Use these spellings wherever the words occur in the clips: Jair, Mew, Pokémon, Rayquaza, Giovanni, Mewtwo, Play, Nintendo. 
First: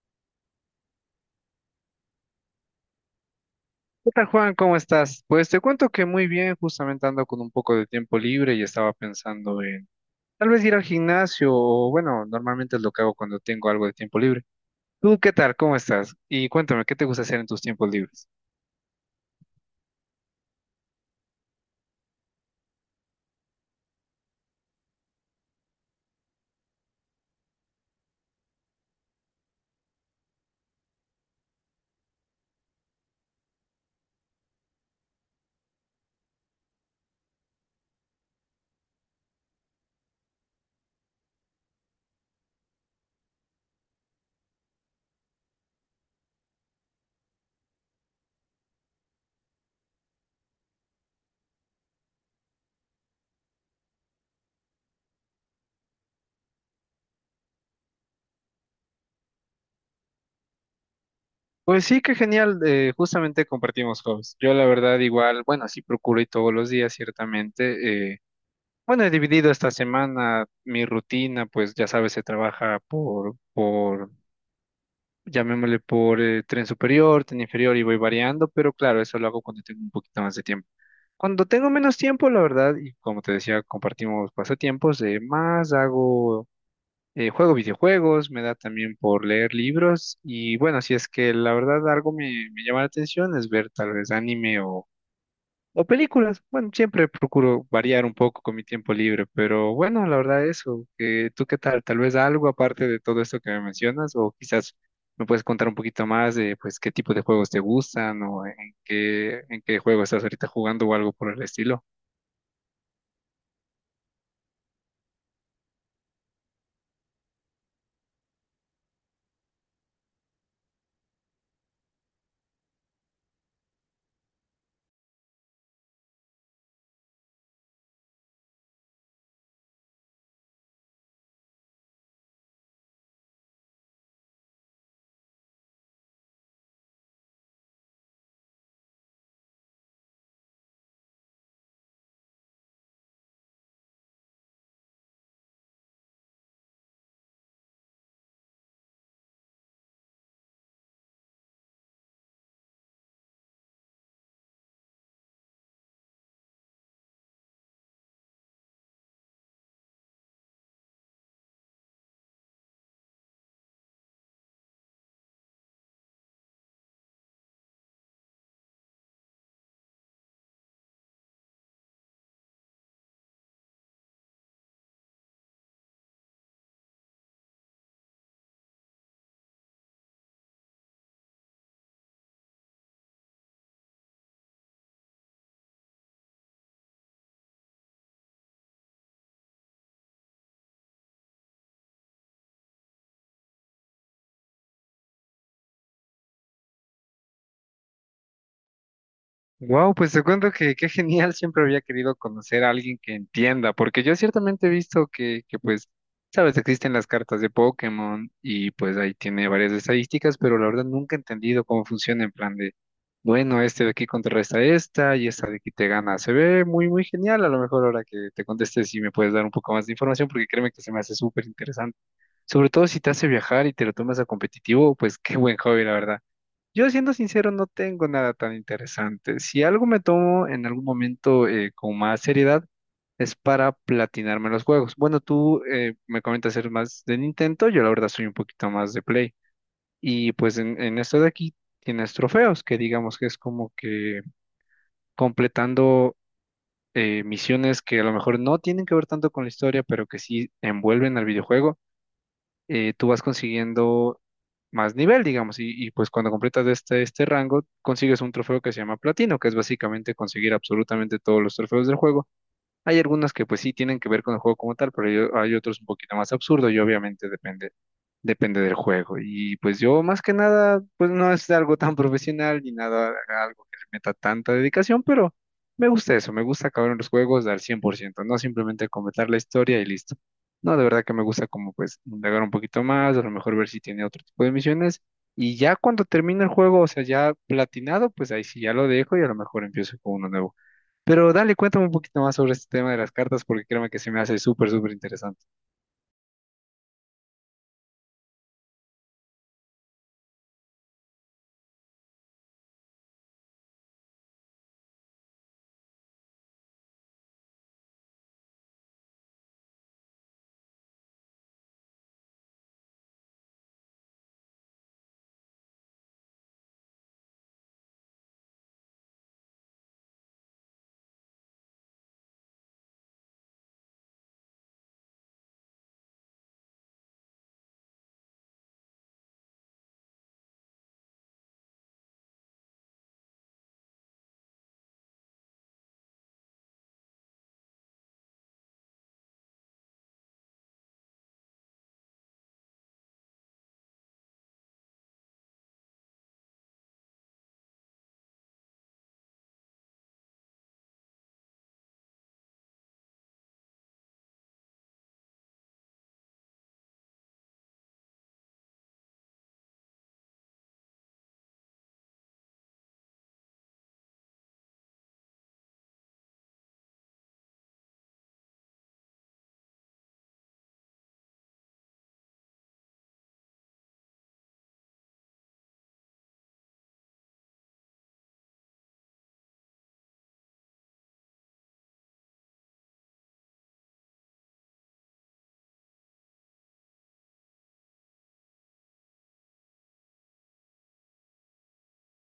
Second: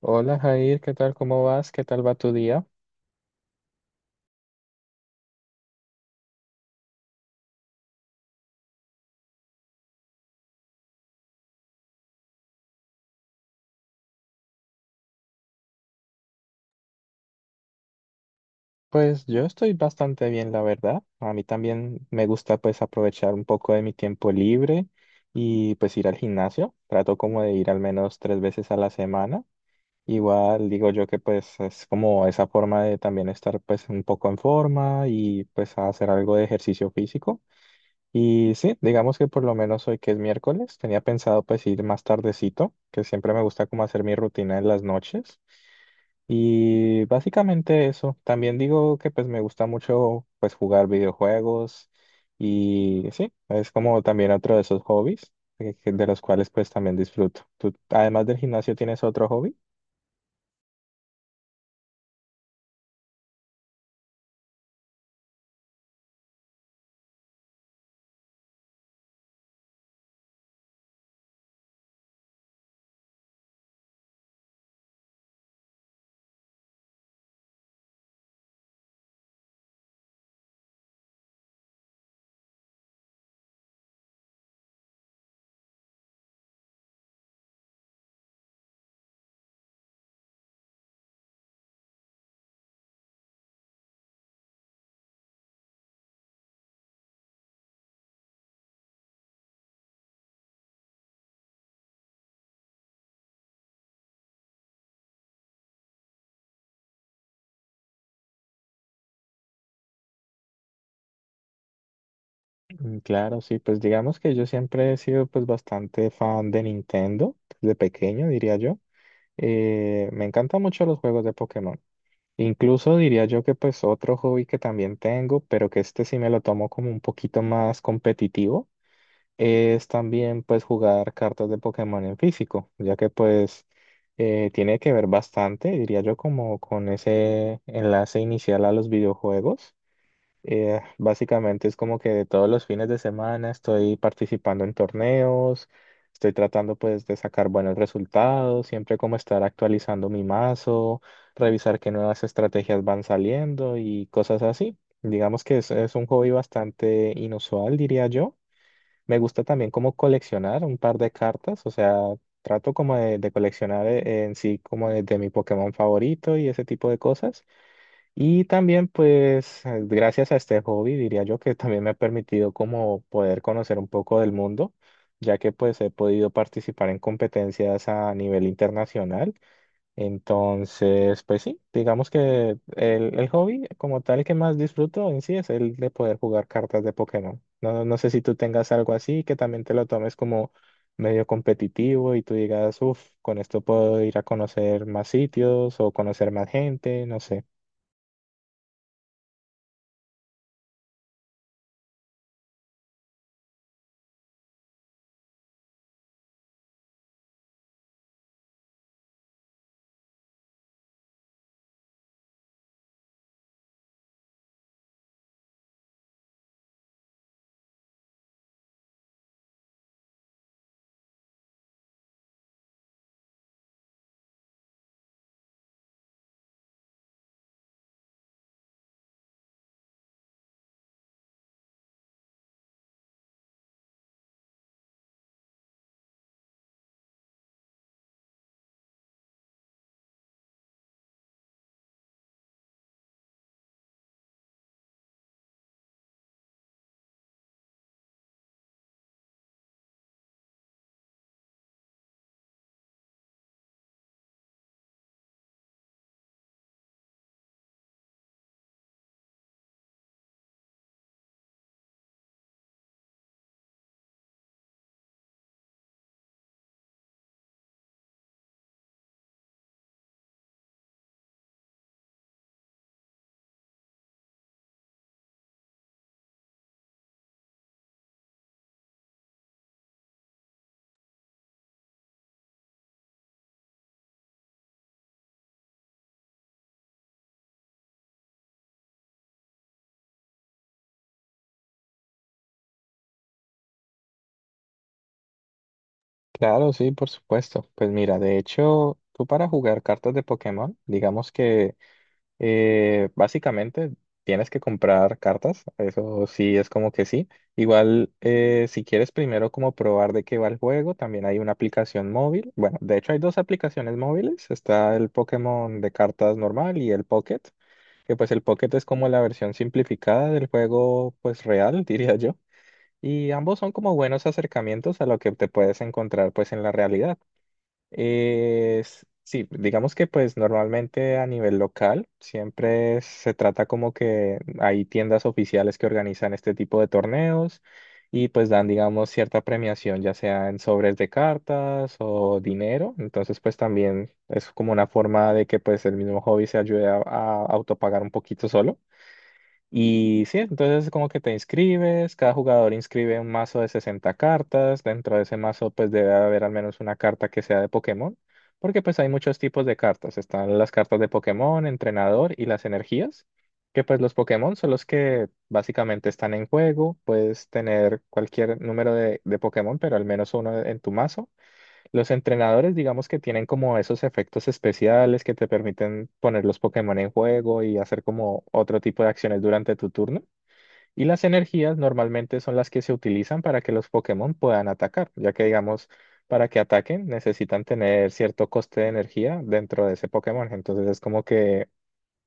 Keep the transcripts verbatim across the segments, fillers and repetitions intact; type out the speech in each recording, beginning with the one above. Hola Jair, ¿qué tal? ¿Cómo vas? ¿Qué tal va tu día? ¿Qué tal, Juan? ¿Cómo estás? Pues te cuento que muy bien, justamente ando con un poco de tiempo libre y estaba pensando en tal vez ir al gimnasio o bueno, normalmente es lo que hago cuando tengo algo de tiempo libre. ¿Tú qué tal? ¿Cómo estás? Y cuéntame, ¿qué te gusta hacer en tus tiempos libres? Pues yo estoy bastante bien, la verdad. A mí también me gusta pues aprovechar un poco de mi tiempo libre y pues ir al gimnasio. Trato como de ir al menos tres veces a la semana. Igual digo yo que pues es como esa forma de también estar pues un poco en forma y pues hacer algo de ejercicio físico. Y sí, digamos que por lo menos hoy que es miércoles, tenía pensado pues ir más tardecito, que siempre me gusta como hacer mi rutina en las noches. Y básicamente eso. También digo que pues me gusta mucho pues jugar videojuegos y sí, es como también otro de esos hobbies eh, que- de los cuales pues también disfruto. ¿Tú además del gimnasio tienes otro hobby? Pues sí, qué genial, eh, justamente compartimos hobbies. Yo la verdad igual, bueno, sí procuro ir todos los días, ciertamente. Eh, bueno, he dividido esta semana mi rutina, pues ya sabes, se trabaja por, por llamémosle por eh, tren superior, tren inferior y voy variando, pero claro, eso lo hago cuando tengo un poquito más de tiempo. Cuando tengo menos tiempo, la verdad, y como te decía, compartimos pasatiempos, eh, más hago, eh, juego videojuegos, me da también por leer libros y bueno, si es que la verdad algo me, me llama la atención es ver tal vez anime o películas, bueno, siempre procuro variar un poco con mi tiempo libre, pero bueno, la verdad eso, que tú qué tal, tal vez algo aparte de todo esto que me mencionas, o quizás me puedes contar un poquito más de pues qué tipo de juegos te gustan o en qué, en qué juego estás ahorita jugando o algo por el estilo. Mm, Claro, sí, pues digamos que yo siempre he sido pues bastante fan de Nintendo, de pequeño diría yo. Eh, me encantan mucho los juegos de Pokémon. Incluso diría yo que pues otro hobby que también tengo, pero que este sí me lo tomo como un poquito más competitivo es también pues jugar cartas de Pokémon en físico, ya que pues eh, tiene que ver bastante, diría yo, como con ese enlace inicial a los videojuegos. Eh, básicamente es como que todos los fines de semana estoy participando en torneos, estoy tratando pues de sacar buenos resultados, siempre como estar actualizando mi mazo, revisar qué nuevas estrategias van saliendo y cosas así. Digamos que es, es un hobby bastante inusual, diría yo. Me gusta también como coleccionar un par de cartas, o sea, trato como de, de coleccionar eh, en sí como de, de mi Pokémon favorito y ese tipo de cosas. Y también pues eh, gracias a este hobby diría yo que también me ha permitido como poder conocer un poco del mundo, ya que pues he podido participar en competencias a nivel internacional. Entonces, pues sí, digamos que el, el hobby como tal que más disfruto en sí es el de poder jugar cartas de Pokémon. No, no sé si tú tengas algo así que también te lo tomes como medio competitivo y tú digas, uff, con esto puedo ir a conocer más sitios o conocer más gente, no sé. Wow, pues te cuento que qué genial, siempre había querido conocer a alguien que entienda, porque yo ciertamente he visto que, que pues, sabes, existen las cartas de Pokémon y pues ahí tiene varias estadísticas, pero la verdad nunca he entendido cómo funciona en plan de, bueno, este de aquí contrarresta esta y esta de aquí te gana. Se ve muy, muy genial, a lo mejor ahora que te contestes si me puedes dar un poco más de información, porque créeme que se me hace súper interesante, sobre todo si te hace viajar y te lo tomas a competitivo, pues qué buen hobby, la verdad. Yo siendo sincero no tengo nada tan interesante. Si algo me tomo en algún momento eh, con más seriedad es para platinarme los juegos. Bueno, tú eh, me comentas eres más de Nintendo, yo la verdad soy un poquito más de Play. Y pues en, en esto de aquí tienes trofeos, que digamos que es como que completando eh, misiones que a lo mejor no tienen que ver tanto con la historia, pero que sí envuelven al videojuego. Eh, tú vas consiguiendo más nivel, digamos, y, y, pues cuando completas este, este rango, consigues un trofeo que se llama platino, que es básicamente conseguir absolutamente todos los trofeos del juego. Hay algunos que pues sí tienen que ver con el juego como tal, pero hay, hay otros un poquito más absurdos y obviamente depende depende del juego. Y pues yo más que nada, pues no es algo tan profesional ni nada, algo que le meta tanta dedicación, pero me gusta eso, me gusta acabar en los juegos al cien por ciento, no simplemente completar la historia y listo. No, de verdad que me gusta como pues indagar un poquito más, a lo mejor ver si tiene otro tipo de misiones. Y ya cuando termina el juego, o sea, ya platinado, pues ahí sí ya lo dejo y a lo mejor empiezo con uno nuevo. Pero dale, cuéntame un poquito más sobre este tema de las cartas, porque créeme que se me hace súper, súper interesante. Claro, sí, por supuesto. Pues mira, de hecho, tú para jugar cartas de Pokémon, digamos que Eh, básicamente tienes que comprar cartas, eso sí es como que sí. Igual eh, si quieres primero como probar de qué va el juego, también hay una aplicación móvil. Bueno, de hecho hay dos aplicaciones móviles, está el Pokémon de cartas normal y el Pocket, que pues el Pocket es como la versión simplificada del juego pues real, diría yo. Y ambos son como buenos acercamientos a lo que te puedes encontrar pues en la realidad. Eh, s- sí, digamos que pues normalmente a nivel local siempre se trata como que hay tiendas oficiales que organizan este tipo de torneos y pues dan, digamos, cierta premiación, ya sea en sobres de cartas o dinero. Entonces pues también es como una forma de que pues el mismo hobby se ayude a, a autopagar un poquito solo. Y sí, entonces como que te inscribes, cada jugador inscribe un mazo de sesenta cartas, dentro de ese mazo pues debe haber al menos una carta que sea de Pokémon, porque pues hay muchos tipos de cartas, están las cartas de Pokémon, entrenador y las energías, que pues los Pokémon son los que básicamente están en juego, puedes tener cualquier número de, de Pokémon, pero al menos uno en tu mazo. Los entrenadores, digamos que tienen como esos efectos especiales que te permiten poner los Pokémon en juego y hacer como otro tipo de acciones durante tu turno. Y las energías normalmente son las que se utilizan para que los Pokémon puedan atacar, ya que digamos, para que ataquen necesitan tener cierto coste de energía dentro de ese Pokémon. Entonces es como que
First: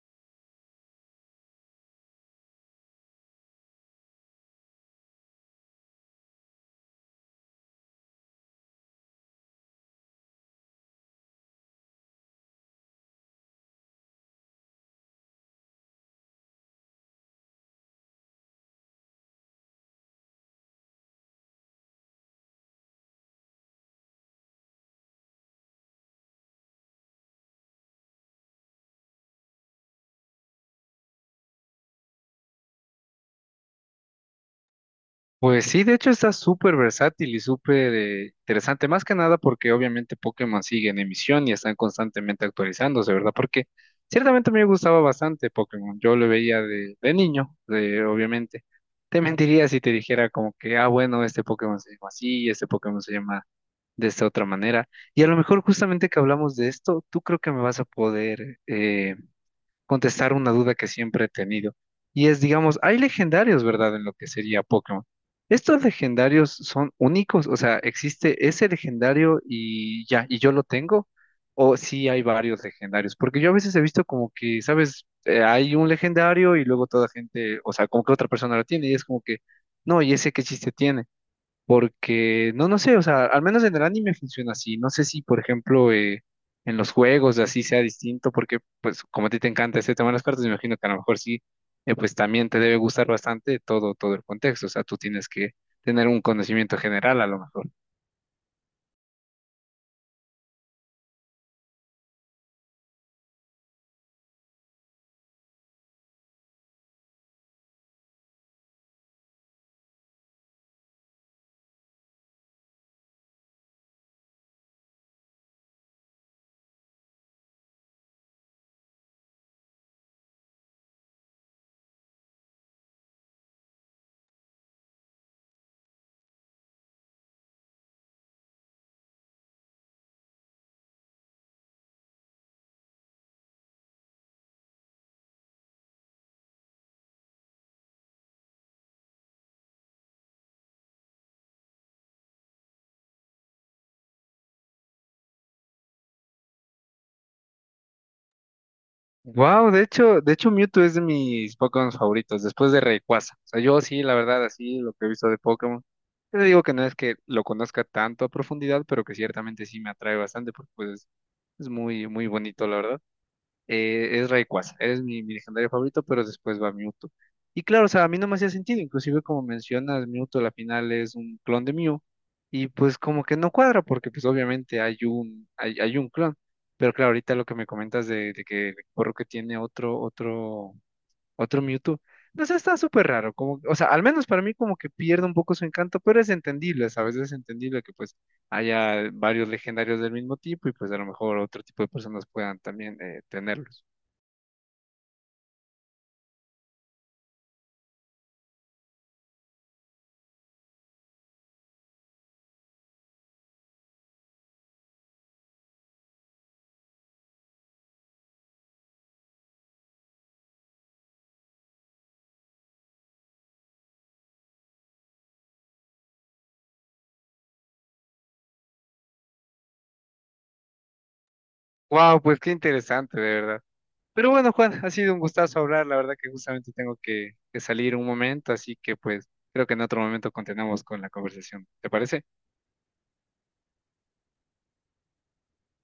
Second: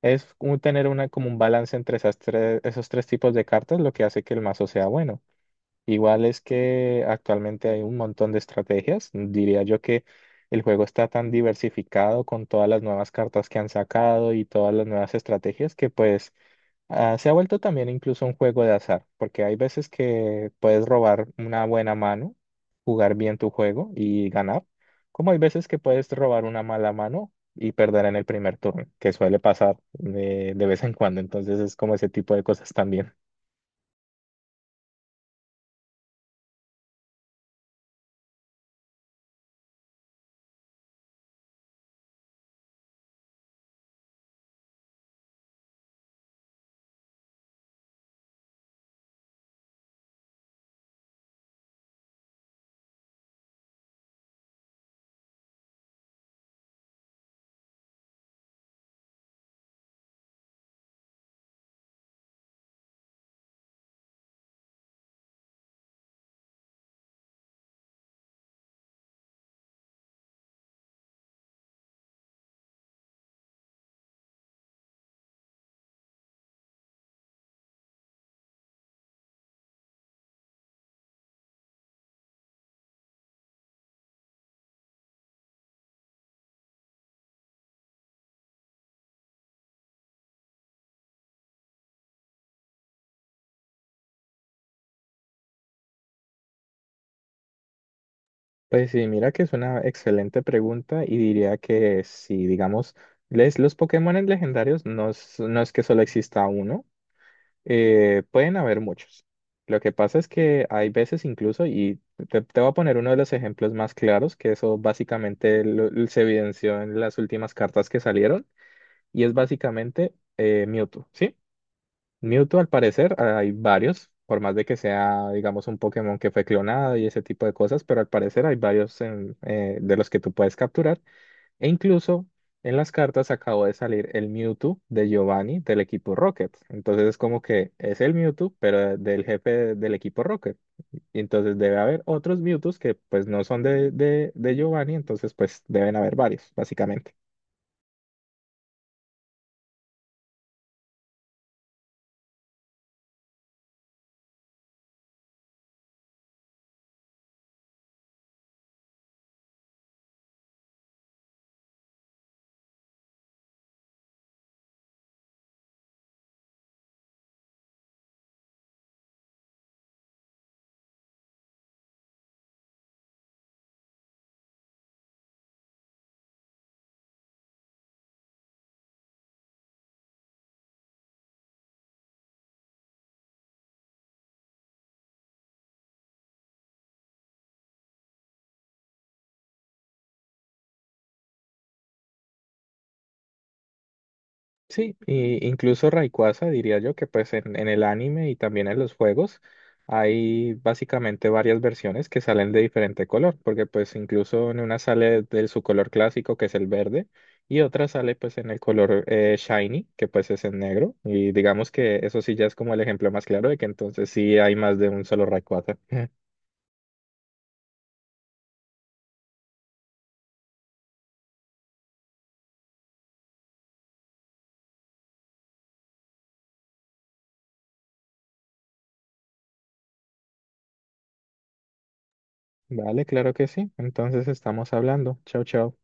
es como tener una, como un balance entre esas tres, esos tres tipos de cartas, lo que hace que el mazo sea bueno. Igual es que actualmente hay un montón de estrategias. Diría yo que el juego está tan diversificado con todas las nuevas cartas que han sacado y todas las nuevas estrategias que pues ah, se ha vuelto también incluso un juego de azar, porque hay veces que puedes robar una buena mano, jugar bien tu juego y ganar, como hay veces que puedes robar una mala mano y perder en el primer turno, que suele pasar de, de vez en cuando. Entonces es como ese tipo de cosas también. Pues sí, de hecho está súper versátil y súper eh, interesante, más que nada porque obviamente Pokémon sigue en emisión y están constantemente actualizándose, ¿verdad? Porque ciertamente me gustaba bastante Pokémon, yo lo veía de, de niño, de- obviamente. Te mentiría si te dijera como que, ah, bueno, este Pokémon se llama así, este Pokémon se llama de esta otra manera. Y a lo mejor justamente que hablamos de esto, tú creo que me vas a poder eh, contestar una duda que siempre he tenido. Y es, digamos, hay legendarios, ¿verdad? En lo que sería Pokémon. ¿Estos legendarios son únicos? O sea, ¿existe ese legendario y ya, y yo lo tengo? ¿O sí hay varios legendarios? Porque yo a veces he visto como que, ¿sabes? Eh, hay un legendario y luego toda gente, o sea, como que otra persona lo tiene y es como que, no, ¿y ese qué chiste tiene? Porque, no, no sé, o sea, al menos en el anime funciona así. No sé si, por ejemplo, eh, en los juegos así sea distinto, porque, pues, como a ti te encanta este tema de las cartas, me imagino que a lo mejor sí, eh, pues también te debe gustar bastante todo, todo el contexto. O sea, tú tienes que tener un conocimiento general a lo mejor. Pues sí, mira que es una excelente pregunta y diría que si, digamos, les, los Pokémon legendarios no es, no es que solo exista uno, eh, pueden haber muchos. Lo que pasa es que hay veces incluso, y te, te voy a poner uno de los ejemplos más claros, que eso básicamente lo- se evidenció en las últimas cartas que salieron, y es básicamente eh, Mewtwo, ¿sí? Mewtwo, al parecer, hay varios, por más de que sea, digamos, un Pokémon que fue clonado y ese tipo de cosas, pero al parecer hay varios en- eh, de los que tú puedes capturar. E incluso en las cartas acabó de salir el Mewtwo de Giovanni del equipo Rocket. Entonces es como que es el Mewtwo, pero de- del jefe de- del equipo Rocket. Y entonces debe haber otros Mewtwo que pues no son de, de, de Giovanni, entonces pues deben haber varios, básicamente. Wow, de hecho, de hecho Mewtwo es de mis Pokémon favoritos, después de Rayquaza. O sea, yo sí, la verdad, así lo que he visto de Pokémon. Yo te digo que no es que lo conozca tanto a profundidad, pero que ciertamente sí me atrae bastante, porque pues es es muy, muy bonito, la verdad. Eh, es Rayquaza, eres mi, mi legendario favorito, pero después va Mewtwo. Y claro, o sea, a mí no me hacía sentido, inclusive como mencionas, Mewtwo a la final es un clon de Mew, y pues como que no cuadra, porque pues obviamente hay un, hay, hay un clon, pero claro, ahorita lo que me comentas de, de que el porro que tiene otro, otro, otro Mewtwo, no sé, está súper raro, como, o sea, al menos para mí como que pierde un poco su encanto, pero es entendible, ¿sabes? Es entendible que pues haya varios legendarios del mismo tipo, y pues a lo mejor otro tipo de personas puedan también eh, tenerlos. Sí, y incluso Rayquaza, diría yo que pues en, en el anime y también en los juegos hay básicamente varias versiones que salen de diferente color, porque pues incluso en una sale de su color clásico que es el verde y otra sale pues en el color eh, shiny que pues es en negro y digamos que eso sí ya es como el ejemplo más claro de que entonces sí hay más de un solo Rayquaza. Wow, pues qué interesante, de verdad. Pero bueno, Juan, ha sido un gustazo hablar. La verdad que justamente tengo que, que salir un momento, así que pues creo que en otro momento continuamos con la conversación. ¿Te parece? Vale, claro que sí, entonces estamos hablando. Chao, chao.